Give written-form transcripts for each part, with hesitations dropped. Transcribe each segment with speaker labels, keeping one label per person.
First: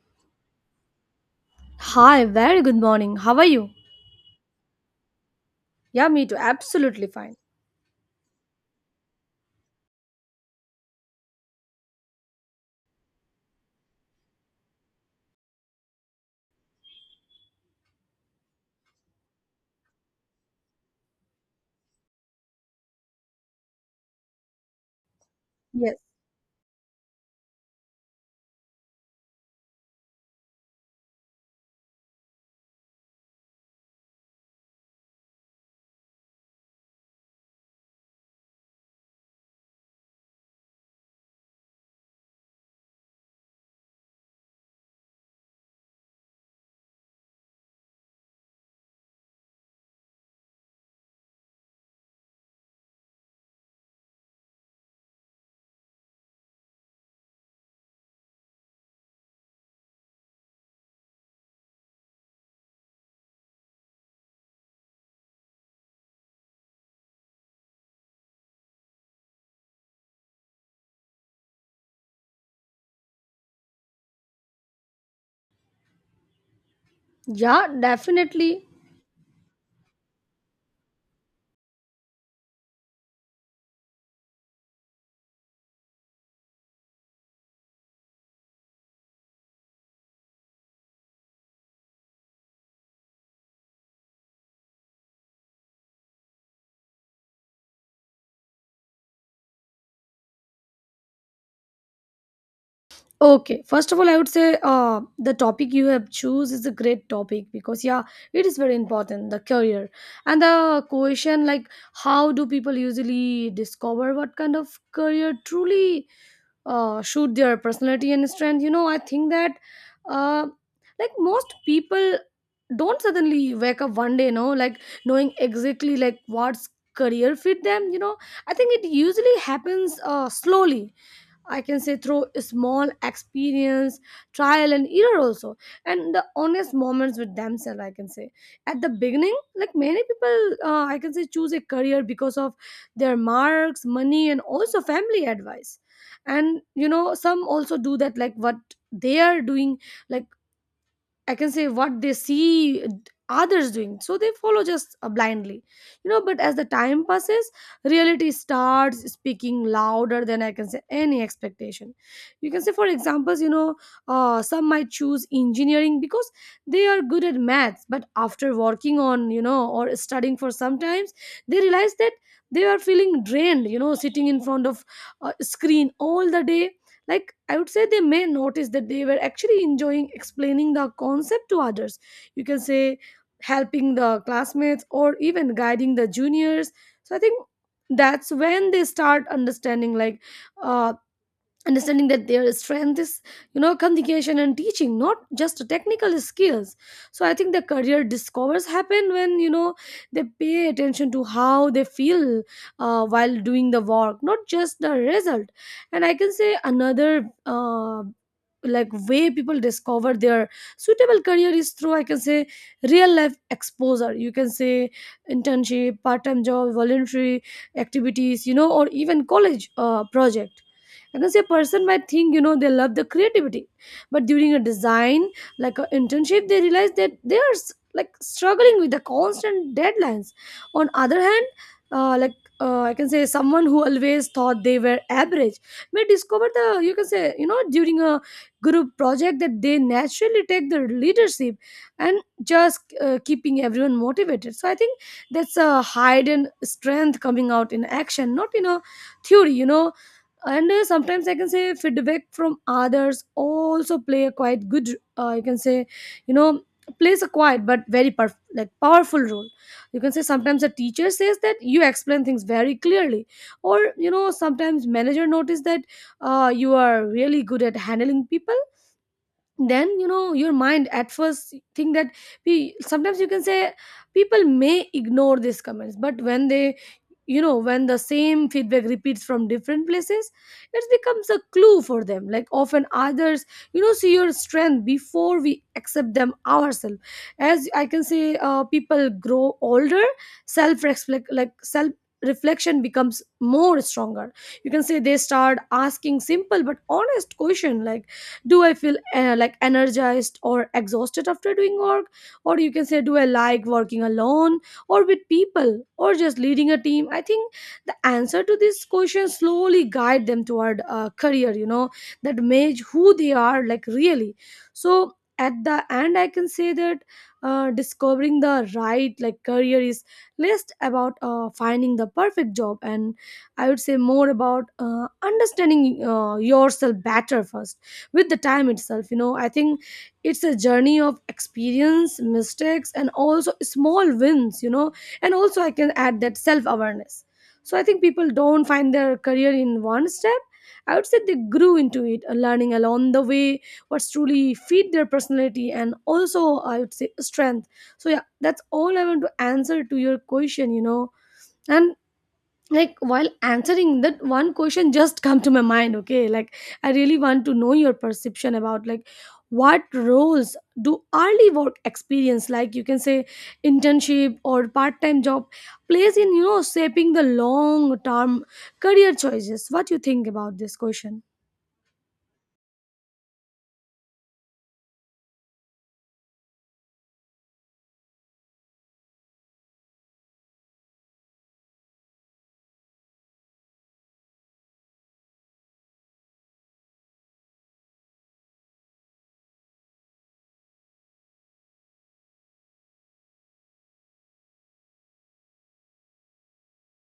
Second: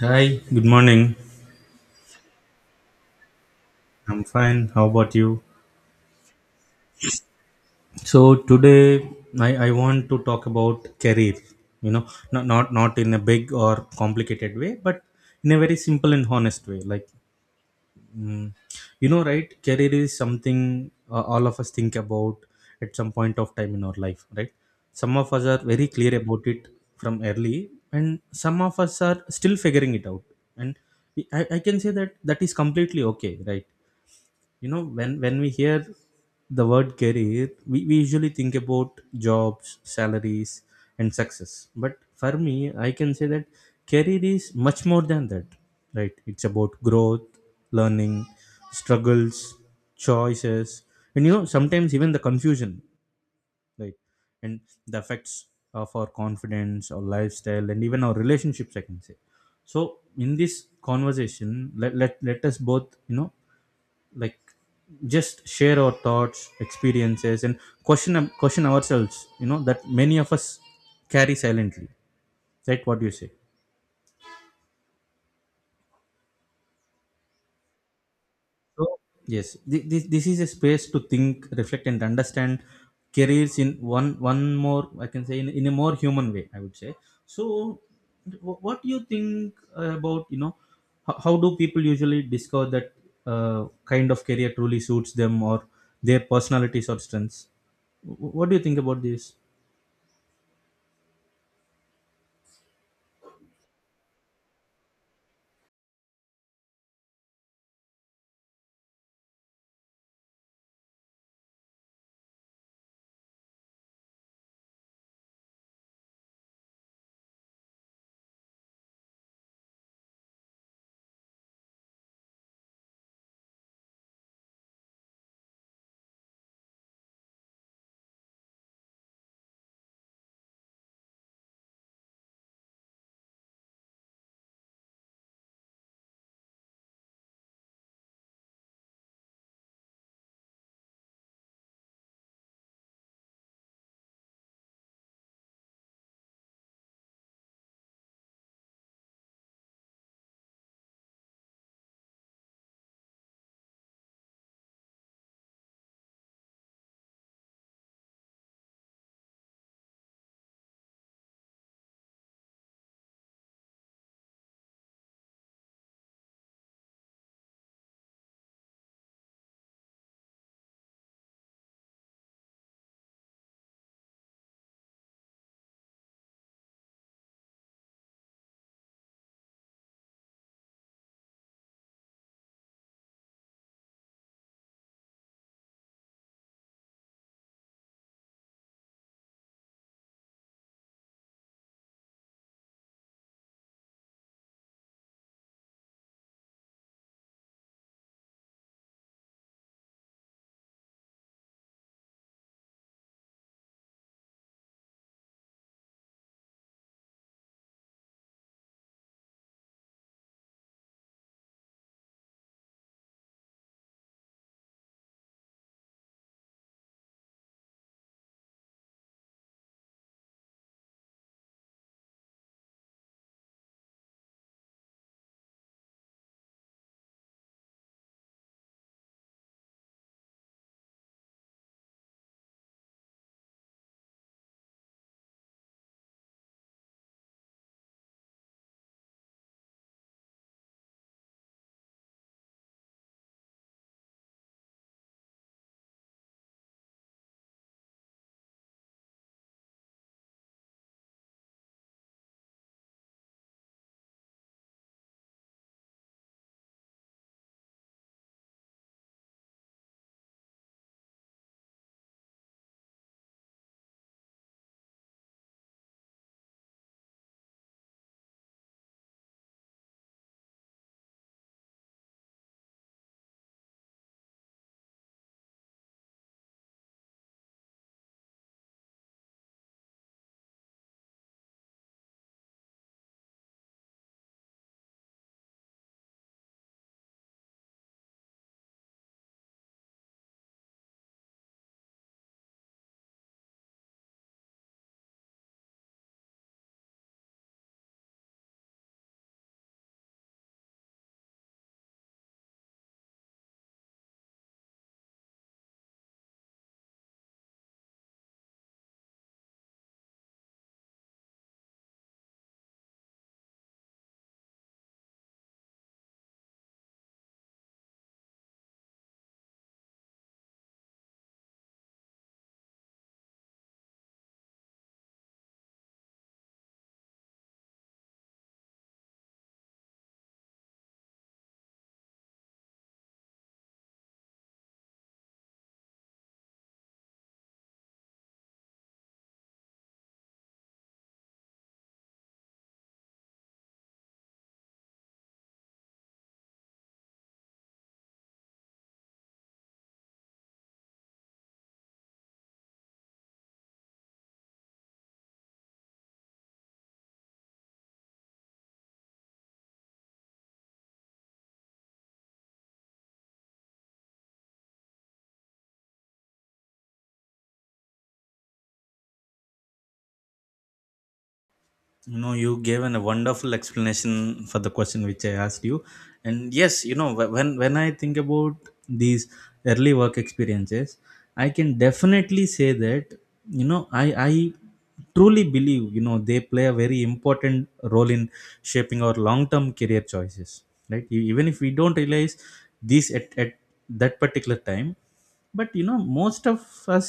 Speaker 1: Hi, good morning.
Speaker 2: Hi, very good morning. How are you?
Speaker 1: I'm fine. How about you?
Speaker 2: Yeah, me too. Absolutely fine.
Speaker 1: So today I want to talk about career, you know, not in a big or complicated way, but in a very simple and honest way. Mm, right? Career is something all of us think about at some point of time in our life, right? Some of us are very
Speaker 2: Yes.
Speaker 1: clear about it from early, and some of us are still figuring it out. And I can say that that is completely okay, right? You know when we hear the word career we usually think about jobs, salaries, and success, but for me I can say that career is much more than that. Right, it's about growth, learning, struggles, choices, and you know sometimes even the confusion, right? And the effects of our confidence, our lifestyle, and even our relationships, I can say. So in this conversation, let us both, you know, like just share our thoughts, experiences, and question ourselves, you know, that many of us carry silently, right? What do you say?
Speaker 2: Yeah, definitely.
Speaker 1: So yes, this is a space to think, reflect, and understand careers in one more, I can say, in a more human way, I would say. So what do you think about, you know, how do people usually discover that kind of career truly suits them, or their personalities or strengths? What do you think about this?
Speaker 2: Okay. First of all, I would say the topic you have choose is a great topic because yeah, it is very important the career and the question like how do people usually discover what kind of career truly shoot their personality and strength. I think that uh, like most people don't suddenly wake up one day, like knowing exactly like what's career fit them. I think it usually happens slowly I can say through small experience, trial and error also, and the honest moments with themselves. I can say at the beginning, like many people, I can say choose a career because of their marks, money, and also family advice. And some also do that like what they are doing, like I can say what they see others doing. So they follow just blindly. But as the time passes, reality starts speaking louder than I can say any expectation. You can say, for examples, some might choose engineering because they are good at maths, but after working on, or studying for some times, they realize that they are feeling drained, sitting in front of a screen all the day, like I would say they may notice that they were actually enjoying explaining the concept to others. You can say helping the classmates or even guiding the juniors. So I think that's when they start understanding like uh, understanding that their strength is, communication and teaching, not just technical skills. So I think the career discovers happen when they pay attention to how they feel while doing the work, not just the result. And I can say another, like, way people discover their suitable career is through, I can say, real life exposure. You can say internship, part-time job, voluntary activities, or even college project. I can say a person might think, they love the creativity, but during a design, like an internship, they realize that they are like struggling with the constant deadlines. On other hand, like, I can say someone who always thought they were average may discover, the you can say, during a group project, that they naturally take the leadership and just keeping everyone motivated. So I think that's a hidden strength coming out in action, not in a theory. And sometimes, I can say, feedback from others also play a quite good, you can say, you know plays a quiet but very like powerful role. You can say sometimes a teacher says that you explain things very clearly, or sometimes manager notice that you are really good at handling people. Then your mind at first think that we sometimes, you can say, people may ignore these comments, but when they, when the same feedback repeats from different places, it becomes a clue for them, like often others, see your strength before we accept them ourselves. As I can say, people grow older, self reflect, like self reflection becomes more stronger. You can say they start asking simple but honest question like, do I feel like energized or exhausted after doing work, or you can say, do I like working alone or with people or just leading a team. I think the answer to this question slowly guide them toward a career, that match who they are, like really. So at the end I can say that discovering the right, like, career is less about finding the perfect job, and I would say more about understanding yourself better first. With the time itself, I think it's a journey of experience, mistakes, and also small wins, and also I can add that self awareness. So I think people don't find their career in one step, I would say they grew into it, learning along the way what's truly feed their personality, and also, I would say, strength. So yeah, that's all I want to answer to your question. And like while answering that one question, just come to my mind, okay, like, I really want to know your perception about, like, what roles do early work experience, like, you can say, internship or part-time job, plays in, shaping the long-term career choices. What you think about this question?
Speaker 1: No, you gave an, a wonderful explanation for the question which I asked you. And yes, you know, when I think about these early work experiences, I can definitely say that, you know, I truly believe, you know, they play a very important role in shaping our long term career choices, right? Even if we don't realize this at that particular time, but you know most of us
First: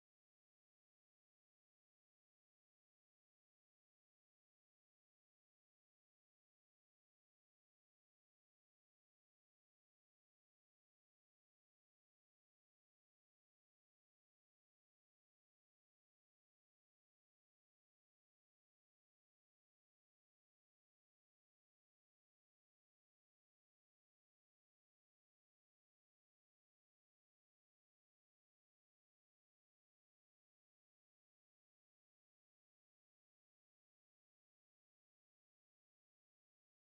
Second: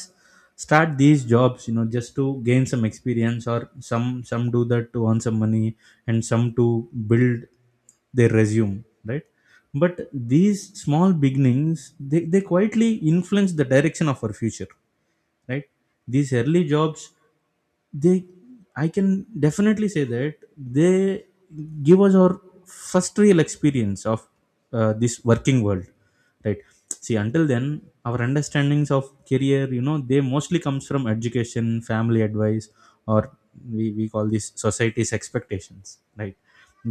Speaker 1: start these jobs, you know, just to gain some experience, or some do that to earn some money, and some to build their resume, right? But these small beginnings, they quietly influence the direction of our future, right? These early jobs, they, I can definitely say that, they give us our first real experience of this working world, right? See, until then, our understandings of career, you know, they mostly comes from education, family advice, or we call these society's expectations, right?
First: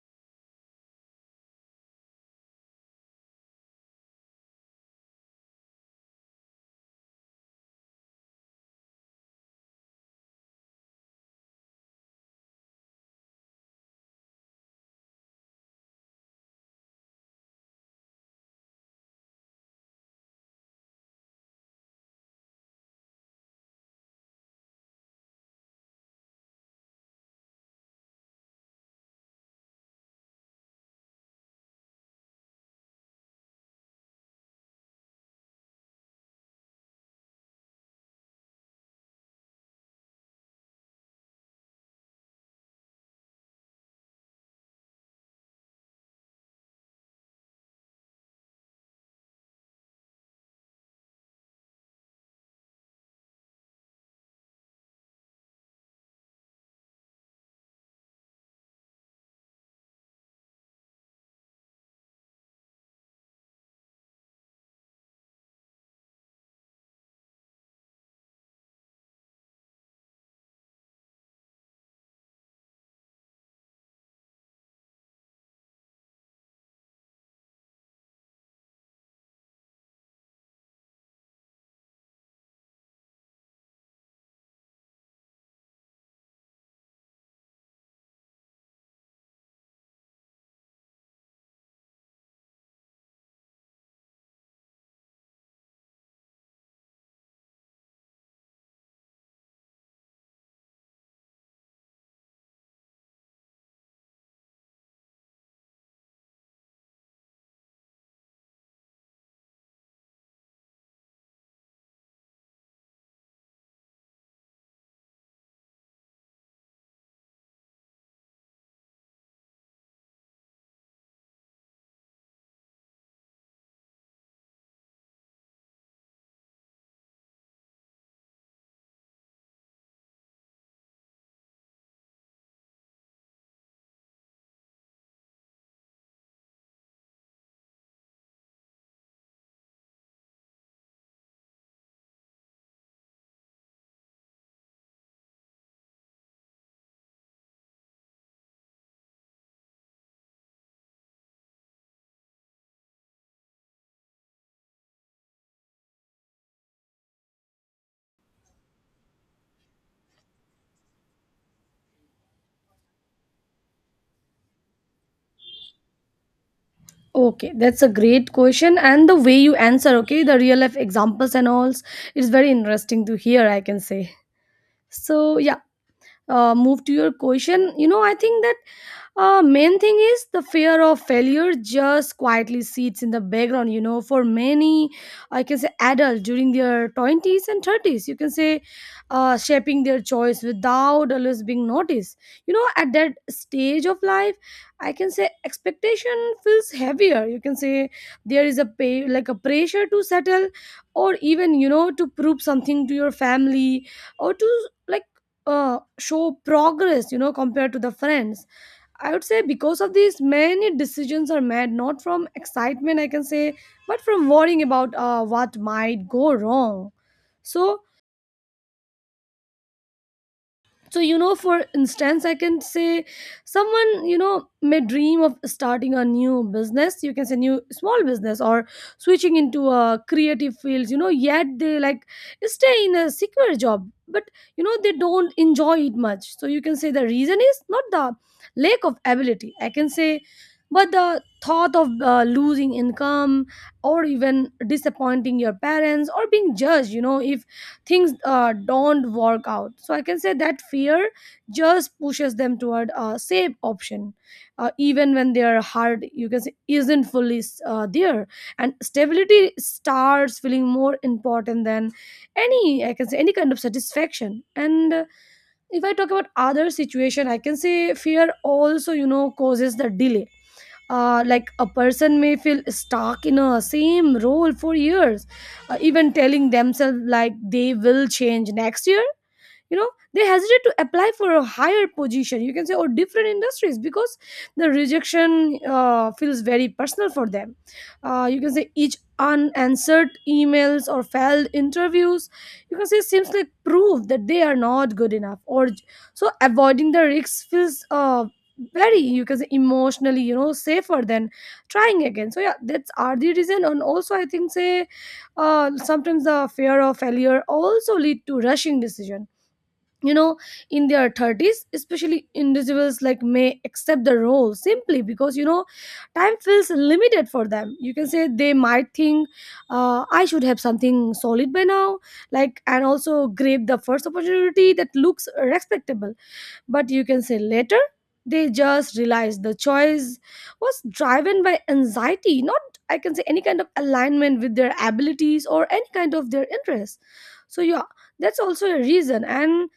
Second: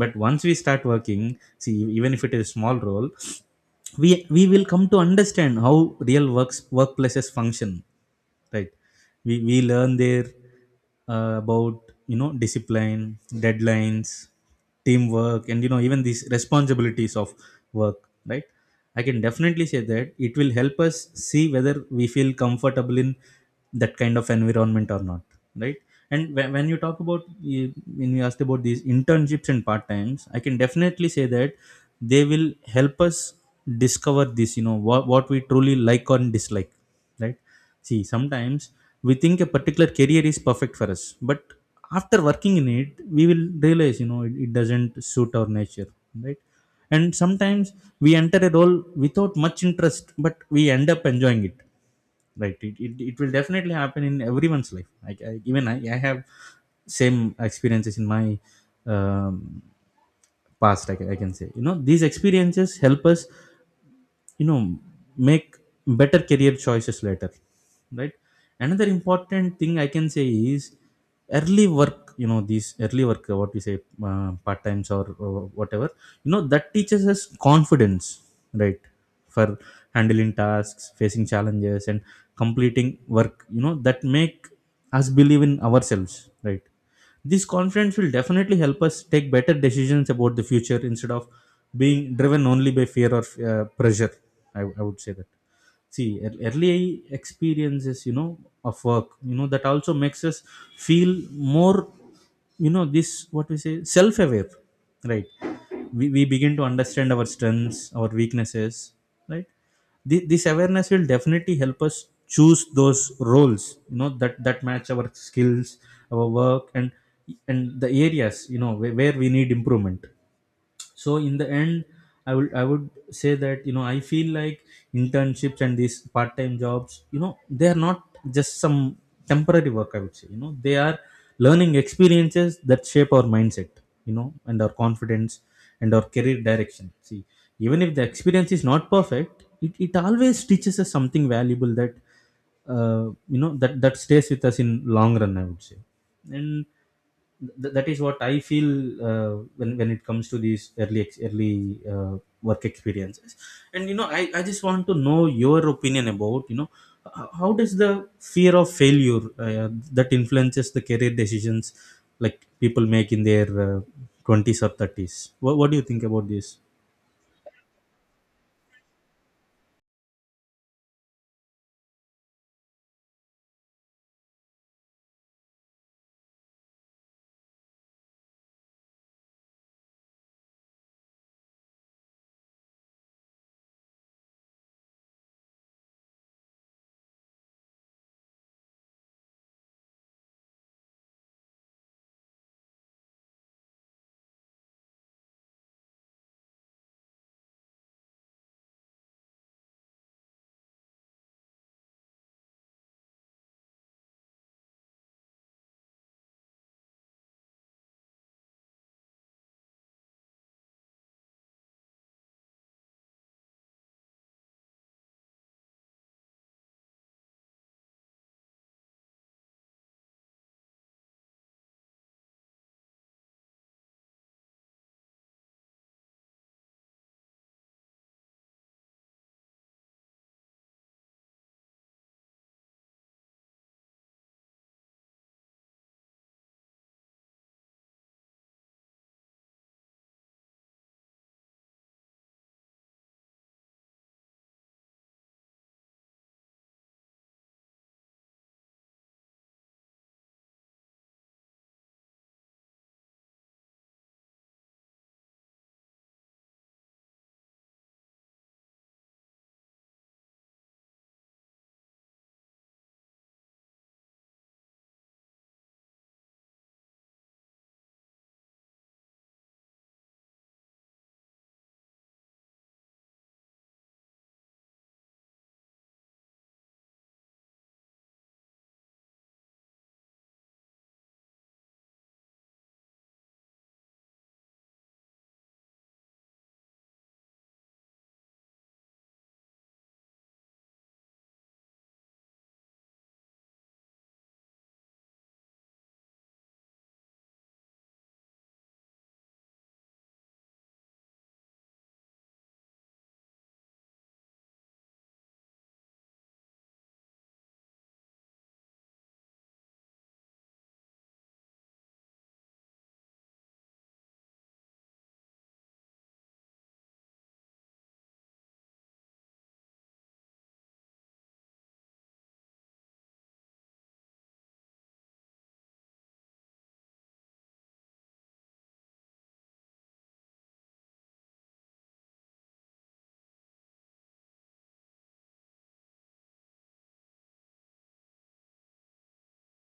Speaker 1: But once we start working, see, even if it is a small role, we we will come to understand how real works workplaces function, right? We learn there about, you know, discipline, deadlines, teamwork, and you know even these responsibilities of work, right? I can definitely say that it will help us see whether we feel comfortable in that kind of environment or not, right? And when you talk about you- when you asked about these internships and part times, I can definitely say that they will help us discover this. You know what we truly like or dislike, right? See, sometimes we think a particular career is perfect for us, but after working in it, we will realize you know it, it doesn't suit our nature, right? And sometimes we enter a role without much interest, but we end up enjoying it, right? It will definitely happen in everyone's life. Like I, even I have same experiences in my um, past. I can say, you know, these experiences help us, you know, make better career choices later, right? Another important thing I can say is, early work, you know, these early work, what we say, part times or whatever, you know, that teaches us confidence, right? For handling tasks, facing challenges, and completing work, you know, that make us believe in ourselves, right? This confidence will definitely help us take better decisions about the future instead of being driven only by fear or pressure. I would say that, see, early experiences, you know, of work, you know, that also makes us feel more, you know, this what we say, self aware, right? We begin to understand our strengths, our weaknesses, right? This awareness will definitely help us choose those roles, you know, that match our skills, our work, and the areas, you know, where we need improvement. So in the end, I would say that, you know, I feel like internships and these part-time jobs, you know, they are not just some temporary work, I would say, you know, they are learning experiences that shape our mindset, you know, and our confidence, and our career direction. See, even if the experience is not perfect, it always teaches us something valuable that uh, you know that stays with us in long run, I would say. And that is what I feel when it comes to these early work experiences. And you know, I just want to know your opinion about, you know, how does the fear of failure that influences the career decisions like people make in their twenties or thirties. What do you think about this?
Speaker 2: Okay, that's a great question, and the way you answer, okay, the real life examples and all, it's very interesting to hear, I can say. So yeah, move to your question, I think that main thing is the fear of failure just quietly sits in the background for many, I can say, adults during their 20s and 30s, you can say, shaping their choice without always being noticed. At that stage of life, I can say, expectation feels heavier, you can say, there is a pay, like a pressure to settle, or even, to prove something to your family, or to, like, show progress compared to the friends. I would say because of these, many decisions are made not from excitement, I can say, but from worrying about what might go wrong. So. So, for instance, I can say someone may dream of starting a new business. You can say new small business, or switching into a creative fields, yet they, like, stay in a secure job, but, they don't enjoy it much. So you can say the reason is not the lack of ability, I can say, but the thought of losing income, or even disappointing your parents, or being judged, if things don't work out. So I can say that fear just pushes them toward a safe option, even when their heart, you can say, isn't fully there, and stability starts feeling more important than any, I can say, any kind of satisfaction. And if I talk about other situation, I can say fear also, causes the delay. Like, a person may feel stuck in a same role for years, even telling themselves, like, they will change next year you know they hesitate to apply for a higher position, you can say, or different industries, because the rejection feels very personal for them. You can say each unanswered emails or failed interviews, you can say, seems like proof that they are not good enough, or so avoiding the risks feels, very, you can say, emotionally, safer than trying again. So yeah, that's are the reason. And also I think, say, sometimes the fear of failure also lead to rushing decision you know in their 30s especially, individuals like may accept the role simply because, time feels limited for them. You can say they might think, I should have something solid by now, like, and also grab the first opportunity that looks respectable, but, you can say, later they just realize the choice was driven by anxiety, not, I can say, any kind of alignment with their abilities or any kind of their interests. So yeah, that's also a reason. And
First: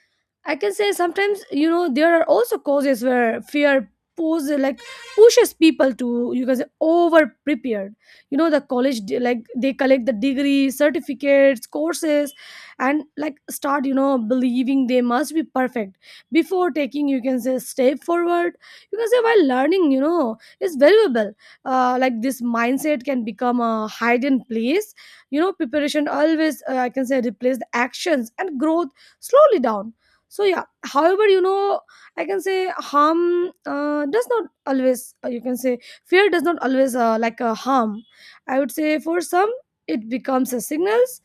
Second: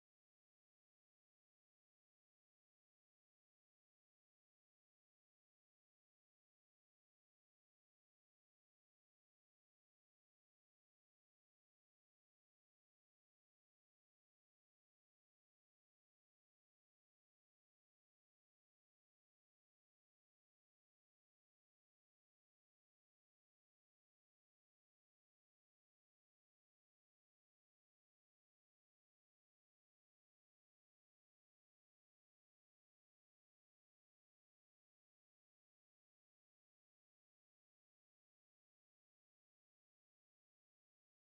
Speaker 2: I can say sometimes, there are also causes where fear pose, like, pushes people to, you can say, over prepared. The college like they collect the degree, certificates, courses, and, like, start, believing they must be perfect before taking, you can say, step forward. You can say while learning, is valuable. Like, this mindset can become a hidden place. Preparation always, I can say, replace the actions and growth, slowly down. So yeah, however, I can say harm does not always, you can say fear does not always, like, a harm. I would say for some, it becomes a signals.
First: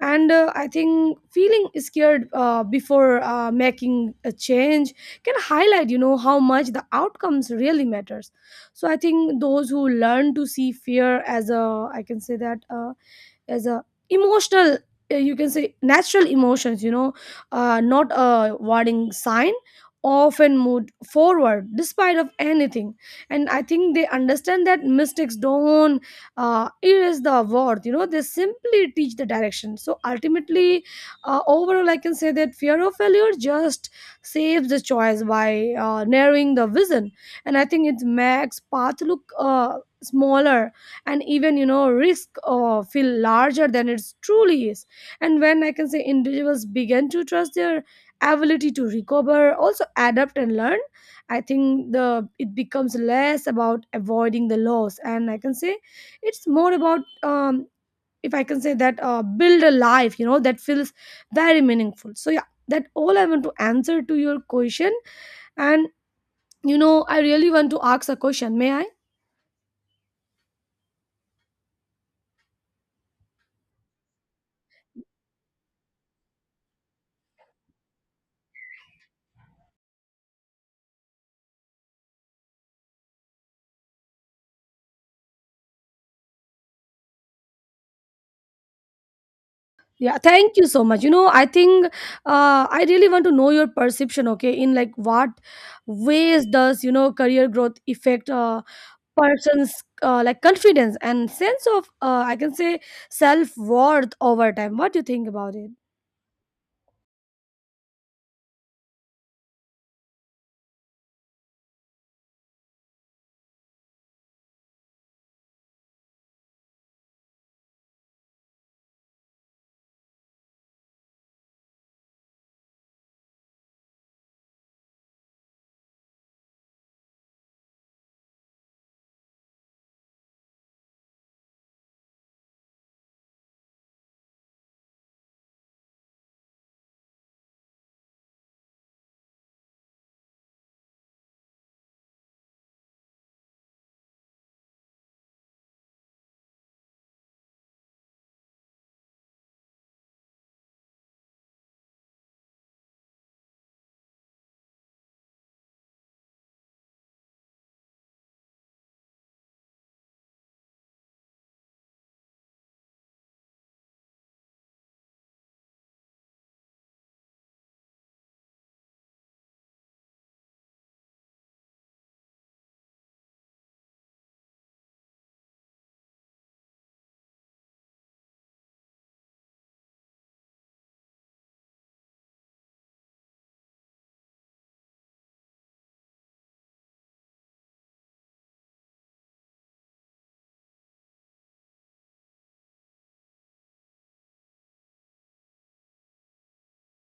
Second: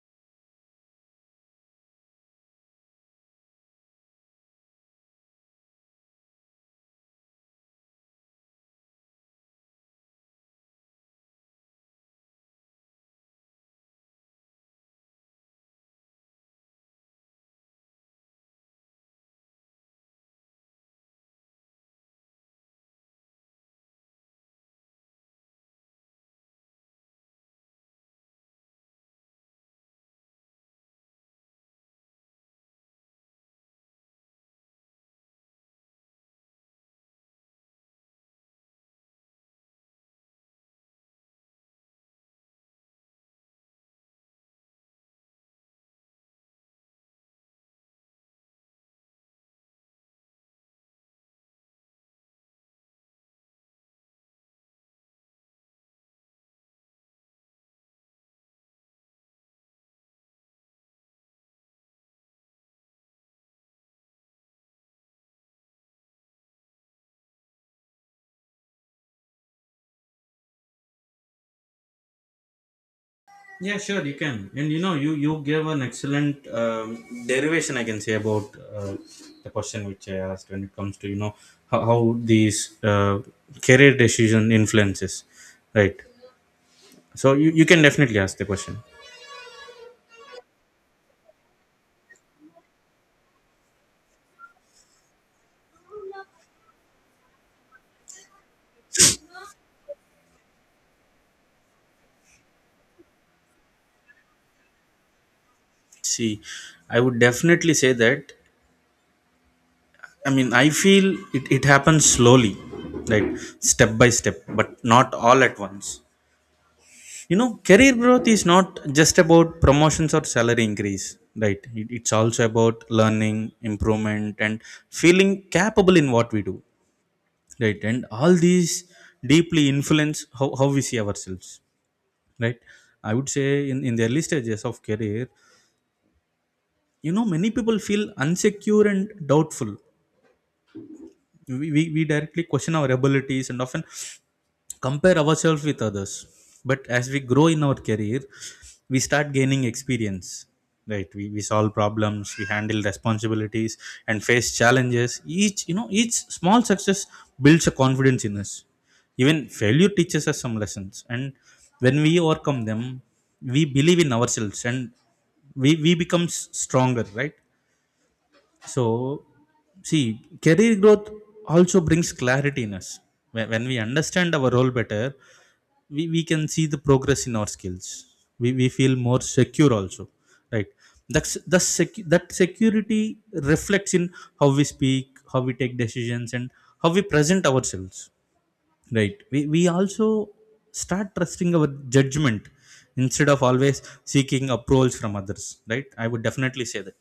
Speaker 2: And I think feeling scared before making a change can highlight, you know, how much the outcomes really matters. So I think those who learn to see fear as a, I can say that, as a emotional, you can say, natural emotions, you know, not a warning sign, often moved forward despite of anything. And I think they understand that mistakes don't erase the worth, you know, they simply teach the direction. So ultimately, overall, I can say that fear of failure just saves the choice by narrowing the vision. And I think it makes path look smaller and even, you know, risk feel larger than it truly is. And when, I can say, individuals begin to trust their ability to recover, also adapt and learn, I think the it becomes less about avoiding the loss, and I can say it's more about, um, if I can say that, build a life, you know, that feels very meaningful. So yeah, that all I want to answer to your question. And, you know, I really want to ask a question, may I?
Speaker 1: Yeah, sure, you can. And you know, you gave an excellent derivation, I can say, about the question which I asked when it comes to, you know, how these career decision influences, right? So you can definitely ask the question.
Speaker 2: Yeah, thank you so much. You know, I think I really want to know your perception, okay, in like what ways does, you know, career growth affect a person's like confidence and sense of, I can say, self-worth over time? What do you think about it?
Speaker 1: See, I would definitely say that. I mean, I feel it happens slowly, right, step by step, but not all at once. You know, career growth is not just about promotions or salary increase, right? It's also about learning, improvement, and feeling capable in what we do, right? And all these deeply influence how we see ourselves, right? I would say in the early stages of career, you know, many people feel insecure and doubtful. We directly question our abilities and often compare ourselves with others. But as we grow in our career, we start gaining experience, right? We solve problems, we handle responsibilities, and face challenges. Each, you know, each small success builds a confidence in us. Even failure teaches us some lessons, and when we overcome them, we believe in ourselves, and we become stronger, right? So, see, career growth also brings clarity in us. When we understand our role better, we can see the progress in our skills. We feel more secure also, right? That security reflects in how we speak, how we take decisions, and how we present ourselves. Right. We also start trusting our judgment instead of always seeking approvals from others. Right. I would definitely say that.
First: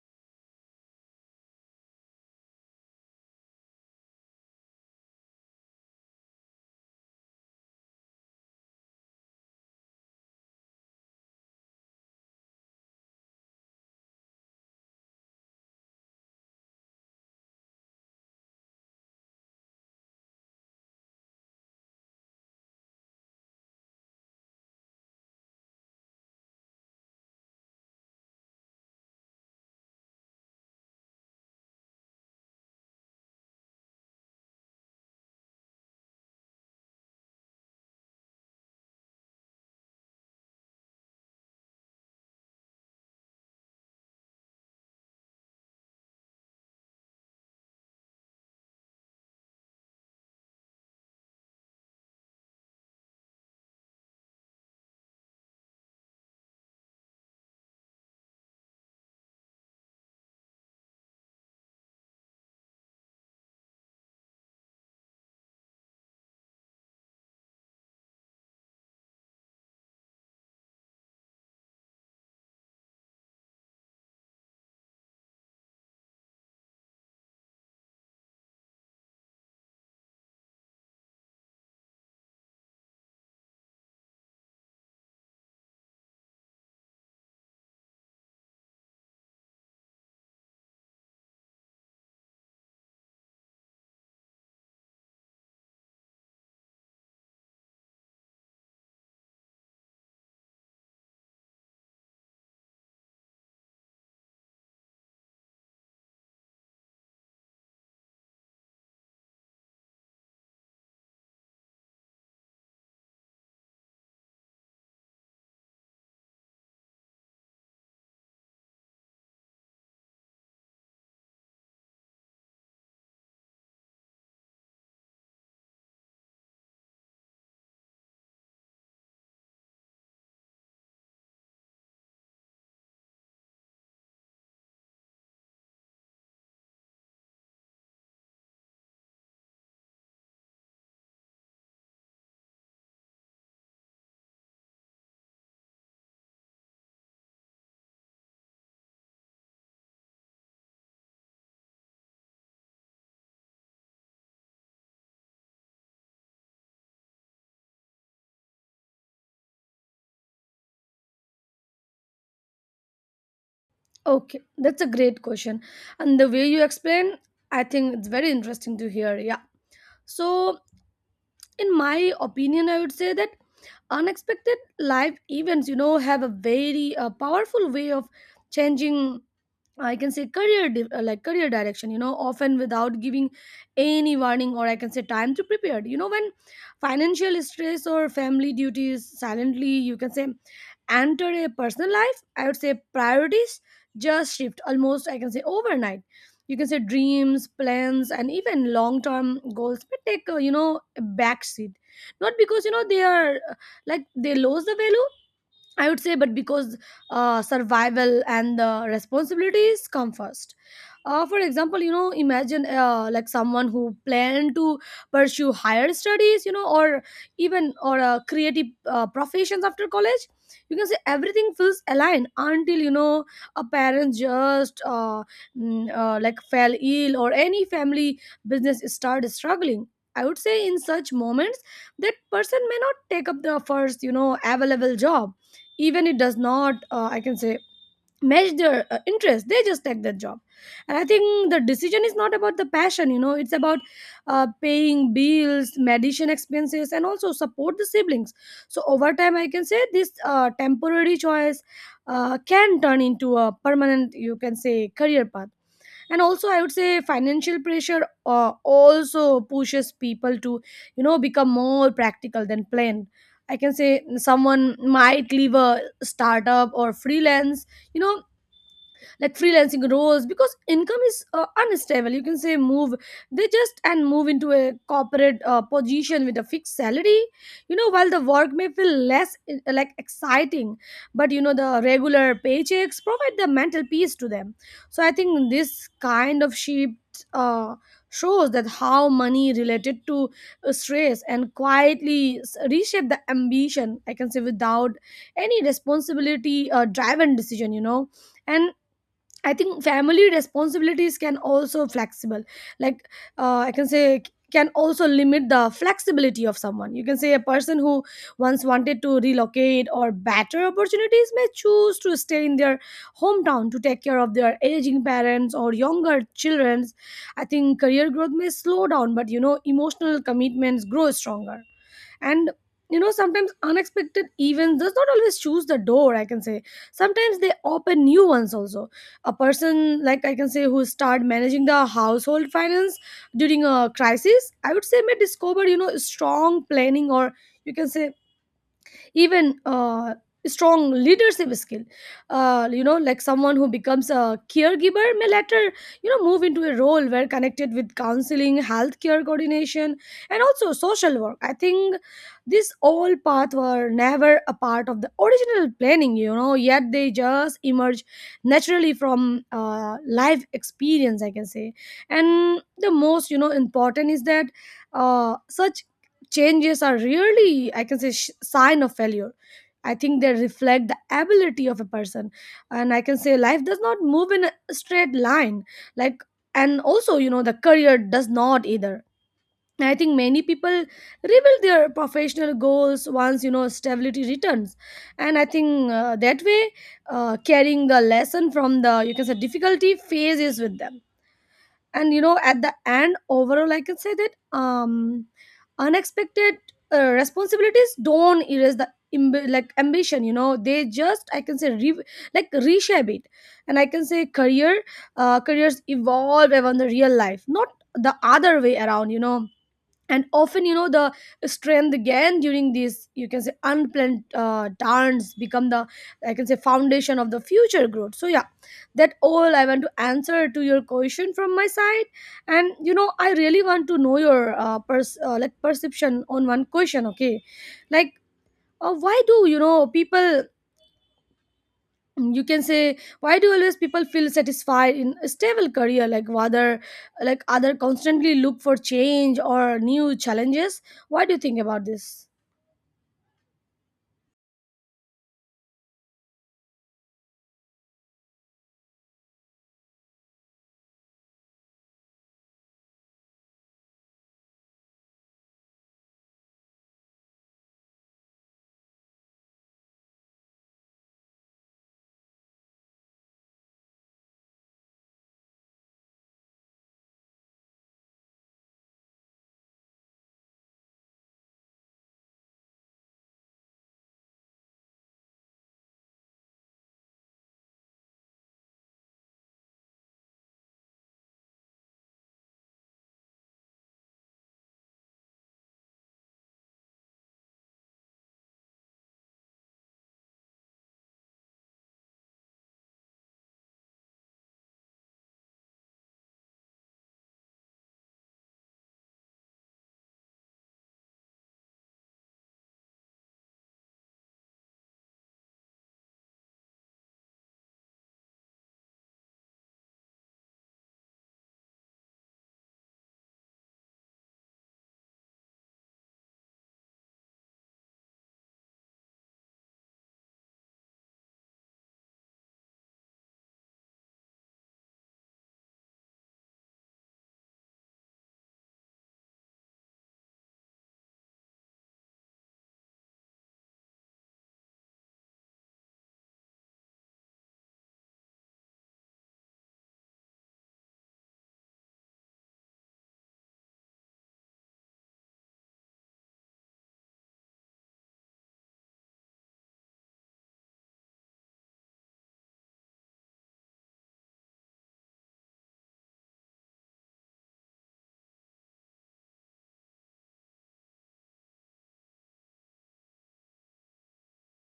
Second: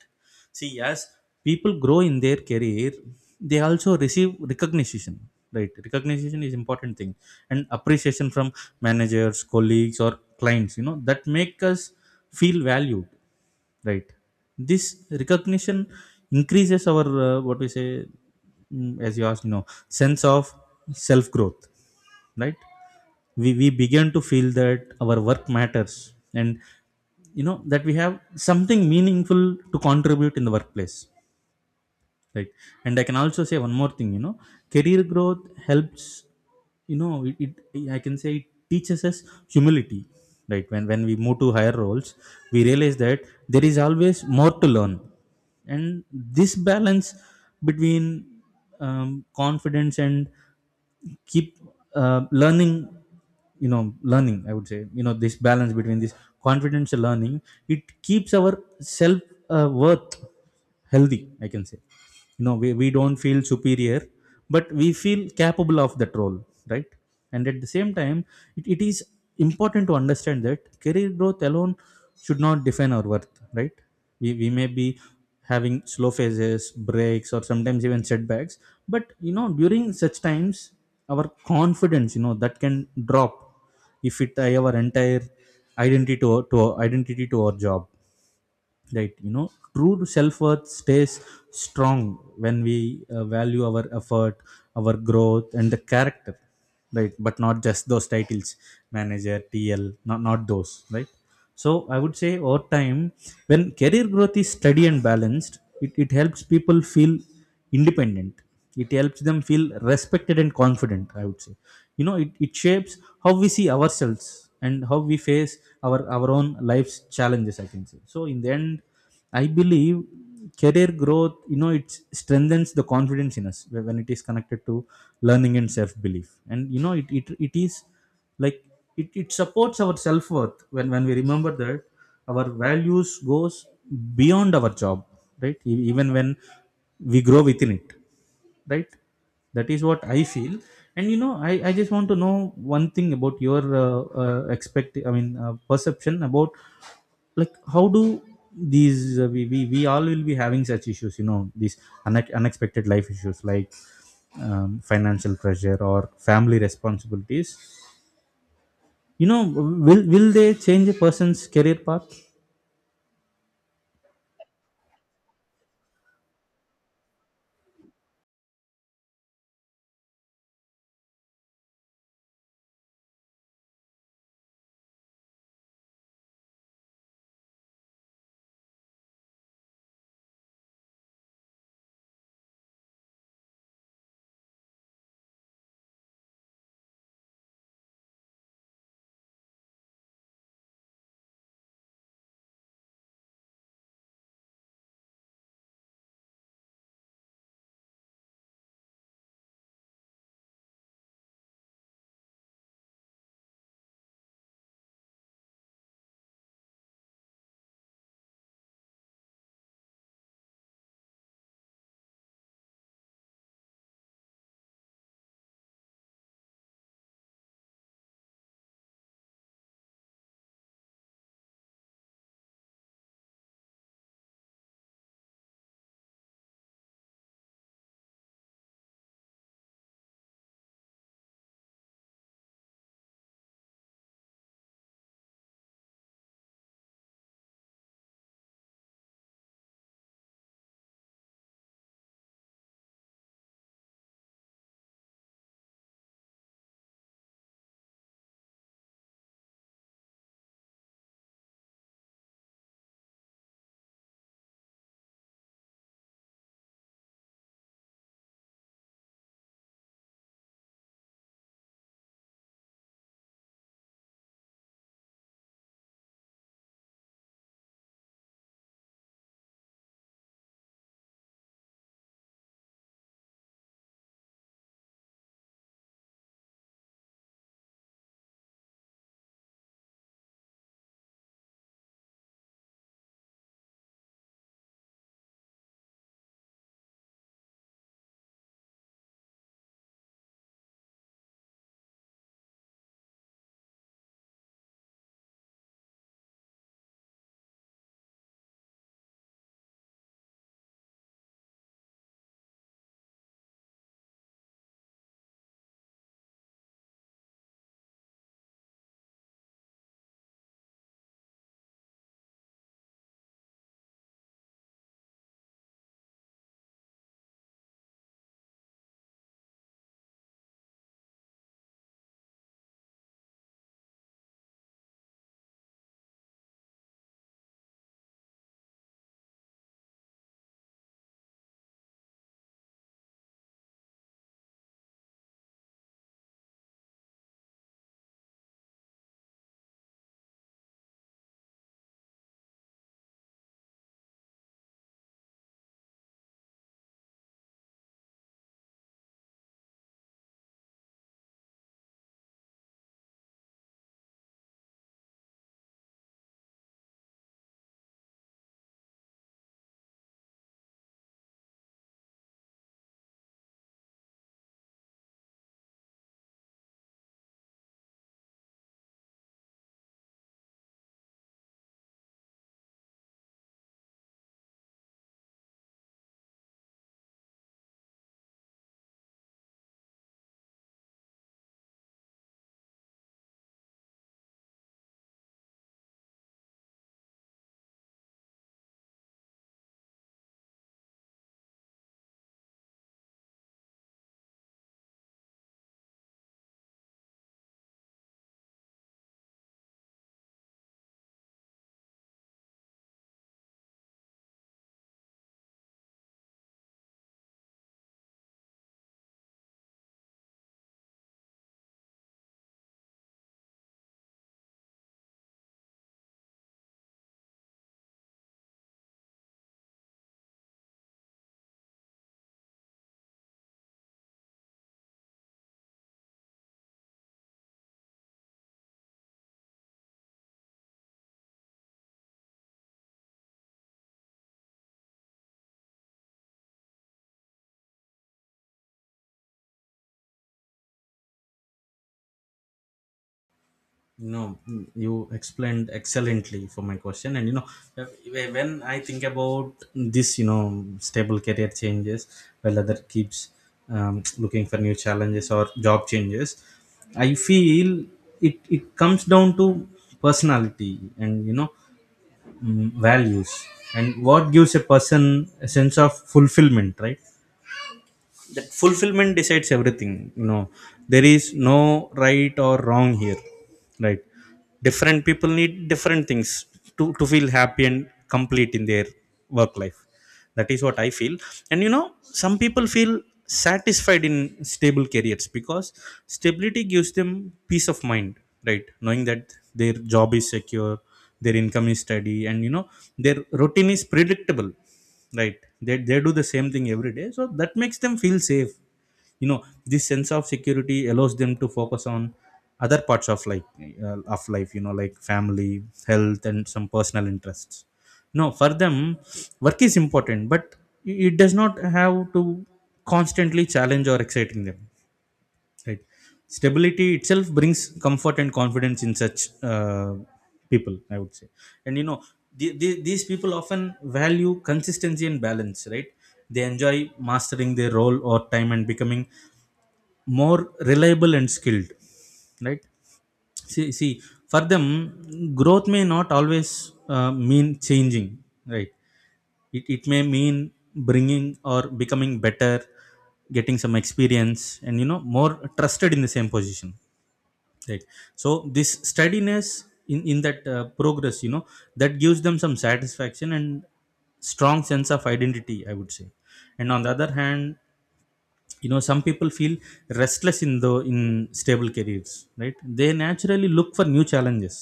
Speaker 1: See, as people grow in their career, they also receive recognition. Right. Recognition is important thing, and appreciation from managers, colleagues or clients, you know, that make us feel valued. Right. This recognition increases our, what we say, mm, as you asked, you know, sense of self growth, right? We begin to feel that our work matters, and you know that we have something meaningful to contribute in the workplace, right? And I can also say one more thing, you know, career growth helps, you know, it I can say it teaches us humility, right? When we move to higher roles, we realize that there is always more to learn. And this balance between confidence and keep learning, you know, learning, I would say, you know, this balance between this confidential learning, it keeps our self worth healthy, I can say. You know, we don't feel superior, but we feel capable of that role, right? And at the same time, it is important to understand that career growth alone should not define our worth, right? We may be having slow phases, breaks, or sometimes even setbacks, but you know during such times our confidence, you know, that can drop if it our entire identity to, to our identity to our job, right? You know, true self-worth stays strong when we value our effort, our growth and the character, right? But not just those titles, manager tl, not those, right? So I would say over time when career growth is steady and balanced, it helps people feel independent. It helps them feel respected and confident, I would say. You know, it shapes how we see ourselves and how we face our own life's challenges, I can say. So, in the end, I believe career growth, you know, it strengthens the confidence in us when it is connected to learning and self belief. And, you know, it is like it supports our self-worth when we remember that our values goes beyond our job, right? Even when we grow within it, right? That is what I feel. And you know, I just want to know one thing about your expect I mean perception about like how do these we all will be having such issues, you know, these unexpected life issues like, financial pressure or family responsibilities, you know, will they change a person's career path?
Speaker 2: Okay, that's a great question. And the way you explain, I think it's very interesting to hear. Yeah. So, in my opinion, I would say that unexpected life events, you know, have a very powerful way of changing, I can say, career like career direction, you know, often without giving any warning or, I can say, time to prepare. You know, when financial stress or family duties silently, you can say, enter a personal life, I would say priorities just shift almost, I can say, overnight. You can say dreams, plans and even long term goals may take, you know, a back seat, not because, you know, they are like they lose the value, I would say, but because survival and the responsibilities come first. For example, you know, imagine like someone who plan to pursue higher studies, you know, or creative professions after college. You can say everything feels aligned until, you know, a parent just like fell ill, or any family business started struggling. I would say in such moments that person may not take up the first, you know, available job, even it does not, I can say, match their interest. They just take that job. And I think the decision is not about the passion, you know, it's about paying bills, medicine expenses and also support the siblings. So over time, I can say this temporary choice can turn into a permanent, you can say, career path. And also, I would say financial pressure also pushes people to, you know, become more practical than planned. I can say someone might leave a startup or freelance, you know freelancing roles because income is unstable, you can say. Move they just and move into a corporate position with a fixed salary. You know, while the work may feel less like exciting, but you know, the regular paychecks provide the mental peace to them. So I think this kind of shift shows that how money related to stress and quietly reshape the ambition, I can say, without any responsibility driven decision, you know. And I think family responsibilities can also flexible. Like, I can say, can also limit the flexibility of someone. You can say a person who once wanted to relocate or better opportunities may choose to stay in their hometown to take care of their aging parents or younger children. I think career growth may slow down, but you know emotional commitments grow stronger. And you know, sometimes unexpected events does not always choose the door, I can say sometimes they open new ones also. A person, like I can say, who start managing the household finance during a crisis, I would say, may discover, you know, strong planning or, you can say, even strong leadership skill. You know, like someone who becomes a caregiver may later, you know, move into a role where connected with counseling, healthcare coordination and also social work. I think this all path were never a part of the original planning, you know, yet they just emerge naturally from life experience, I can say. And the most, you know, important is that such changes are really, I can say, sign of failure. I think they reflect the ability of a person. And I can say life does not move in a straight line, like, and also, you know, the career does not either. I think many people rebuild their professional goals once, you know, stability returns. And I think that way, carrying the lesson from the, you can say, difficulty phases with them. And you know, at the end, overall, I can say that, um unexpected responsibilities don't erase the like ambition, you know, they just, I can say, like reshape it. And I can say careers evolve around the real life, not the other way around, you know. And often, you know, the strength gained during these, you can say, unplanned turns become the, I can say, foundation of the future growth. So yeah, that all I want to answer to your question from my side. And you know, I really want to know your like perception on one question, okay? Like why do, you know, people, you can say, why do always people feel satisfied in a stable career, like, rather like other constantly look for change or new challenges? What do you think about this?
Speaker 1: No, you explained excellently for my question. And you know, when I think about this, you know, stable career changes while other keeps, looking for new challenges or job changes, I feel it comes down to personality, and you know, values, and what gives a person a sense of fulfillment, right? That fulfillment decides everything. You know, there is no right or wrong here, right? Different people need different things to feel happy and complete in their work life. That is what I feel. And you know, some people feel satisfied in stable careers because stability gives them peace of mind, right? Knowing that their job is secure, their income is steady, and you know, their routine is predictable, right? They do the same thing every day, so that makes them feel safe. You know, this sense of security allows them to focus on other parts of like, of life, you know, like family, health, and some personal interests. No, for them work is important, but it does not have to constantly challenge or exciting them. Right. Stability itself brings comfort and confidence in such people, I would say. And you know, these people often value consistency and balance, right? They enjoy mastering their role or time and becoming more reliable and skilled, right? See, for them, growth may not always mean changing, right? It may mean bringing or becoming better, getting some experience, and you know, more trusted in the same position, right? So this steadiness in that progress, you know, that gives them some satisfaction and strong sense of identity, I would say. And on the other hand, you know, some people feel restless in the in stable careers, right? They naturally look for new challenges,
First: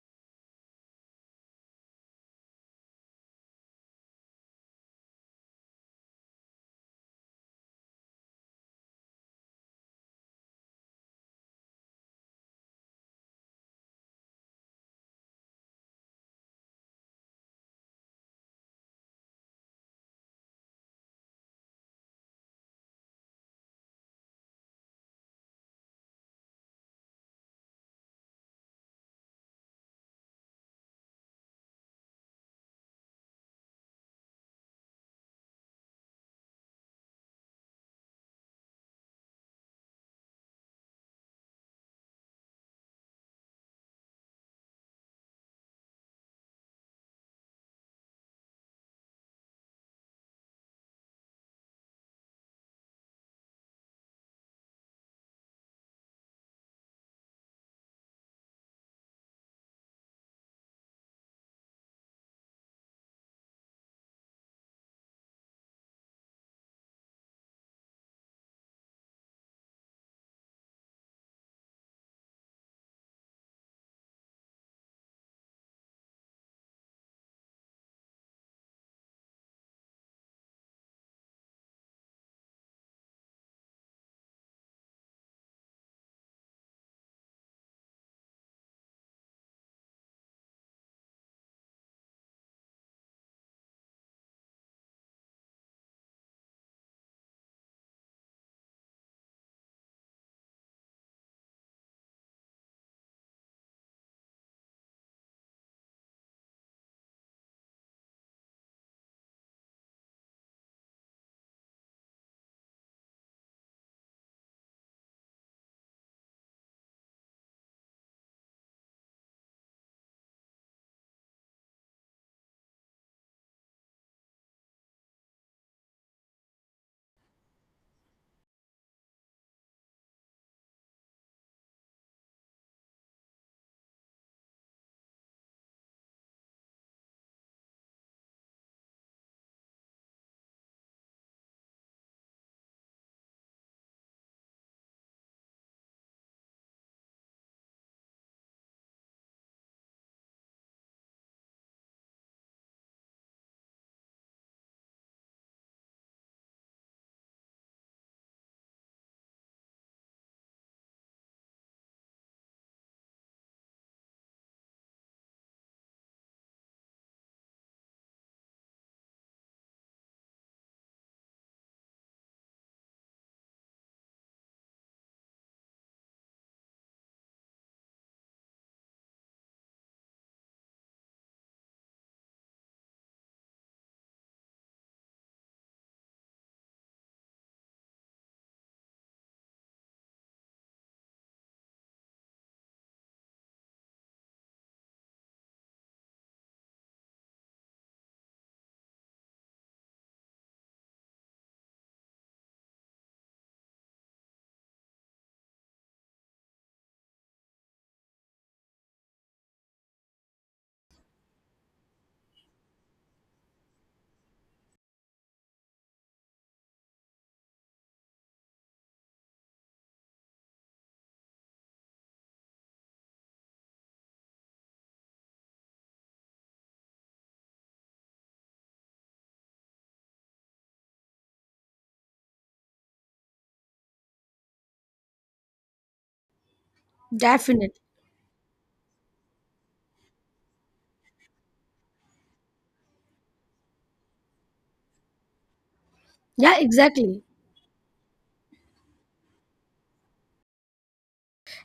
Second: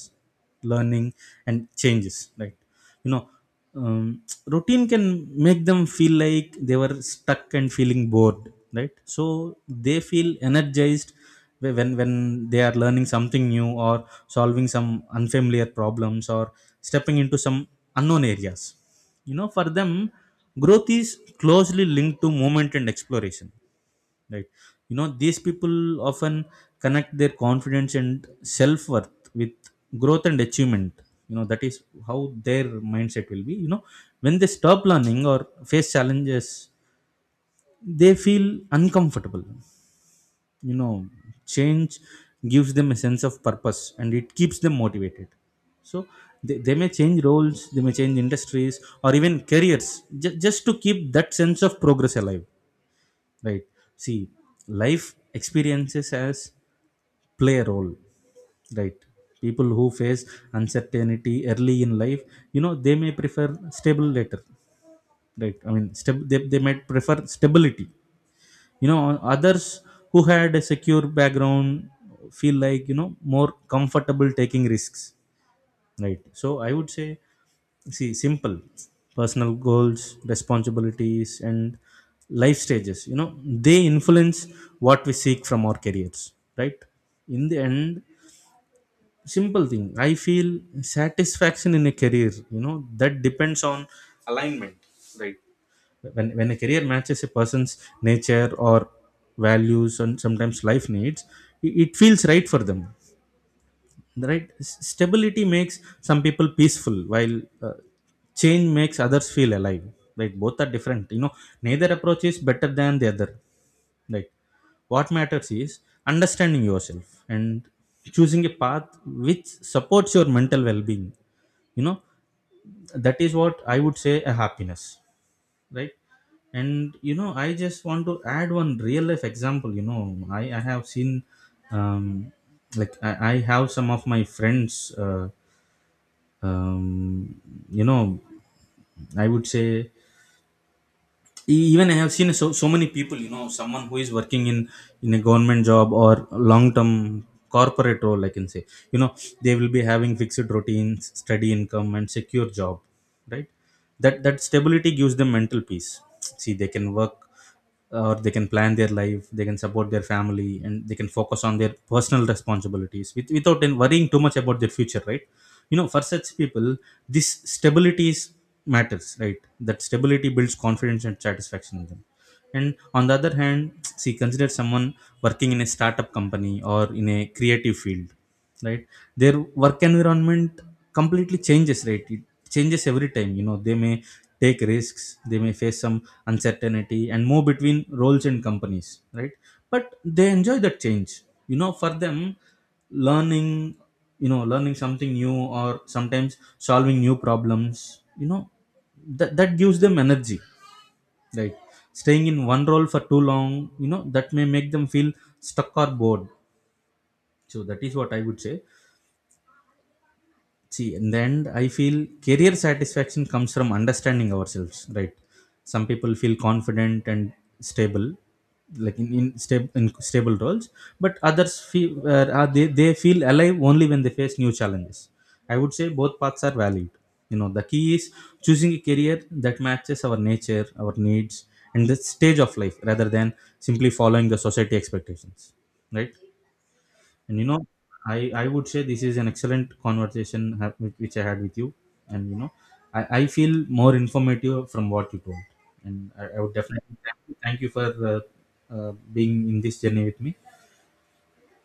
Speaker 1: learning, and changes, right? You know, um, routine can make them feel like they were stuck and feeling bored, right? So they feel energized when they are learning something new, or solving some unfamiliar problems, or stepping into some unknown areas. You know, for them growth is closely linked to movement and exploration. Right. You know, these people often connect their confidence and self worth with growth and achievement. You know, that is how their mindset will be. You know, when they stop learning or face challenges, they feel uncomfortable. You know, change gives them a sense of purpose and it keeps them motivated. So they may change roles, they may change industries, or even careers just to keep that sense of progress alive, right? See, life experiences as play a role, right? People who face uncertainty early in life, you know, they may prefer stable later, right? I mean, they might prefer stability. You know, others who had a secure background feel like, you know, more comfortable taking risks, right? So I would say, see, simple, personal goals, responsibilities, and life stages, you know, they influence what we seek from our careers, right? In the end, simple thing, I feel satisfaction in a career, you know, that depends on alignment, right? When a career matches a person's nature, or values, and sometimes life needs, it feels right for them, right? Stability makes some people peaceful, while change makes others feel alive, right? Both are different, you know, neither approach is better than the other, right? What matters is understanding yourself and choosing a path which supports your mental well-being, you know. That is what I would say, a happiness, right? And you know, I just want to add one real life example. You know, I have seen, um like I have some of my friends, um, you know, I would say, even I have seen so many people, you know, someone who is working in a government job or long term corporate role, I can say. You know, they will be having fixed routines, steady income, and secure job, right? That stability gives them mental peace. See, they can work, or they can plan their life, they can support their family, and they can focus on their personal responsibilities without then worrying too much about their future, right? You know, for such people, this stability is- matters, right? That stability builds confidence and satisfaction in them. And on the other hand, see, consider someone working in a startup company or in a creative field, right? Their work environment completely changes, right? It changes every time. You know, they may take risks, they may face some uncertainty, and move between roles and companies, right? But they enjoy that change. You know, for them, learning, you know, learning something new, or sometimes solving new problems, you know, that gives them energy, right? Staying in one role for too long, you know, that may make them feel stuck or bored. So that is what I would say. See, in the end, I feel career satisfaction comes from understanding ourselves, right? Some people feel confident and stable, like in stable roles, but others feel they feel alive only when they face new challenges. I would say both paths are valid. You know, the key is choosing a career that matches our nature, our needs, and the stage of life, rather than simply following the society expectations, right? And you know,
Speaker 2: Definite.
Speaker 1: I would say this is an excellent conversation which I had with you. And you know, I feel more informative from what you told. And I would
Speaker 2: Yeah,
Speaker 1: definitely
Speaker 2: exactly.
Speaker 1: thank you for uh, being in this journey with me.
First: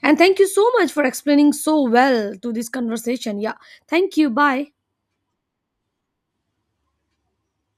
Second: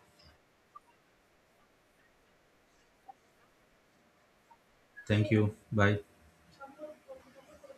Speaker 2: And thank you so much for explaining so well to this conversation. Yeah, thank you, bye.
Speaker 1: Thank you. Bye.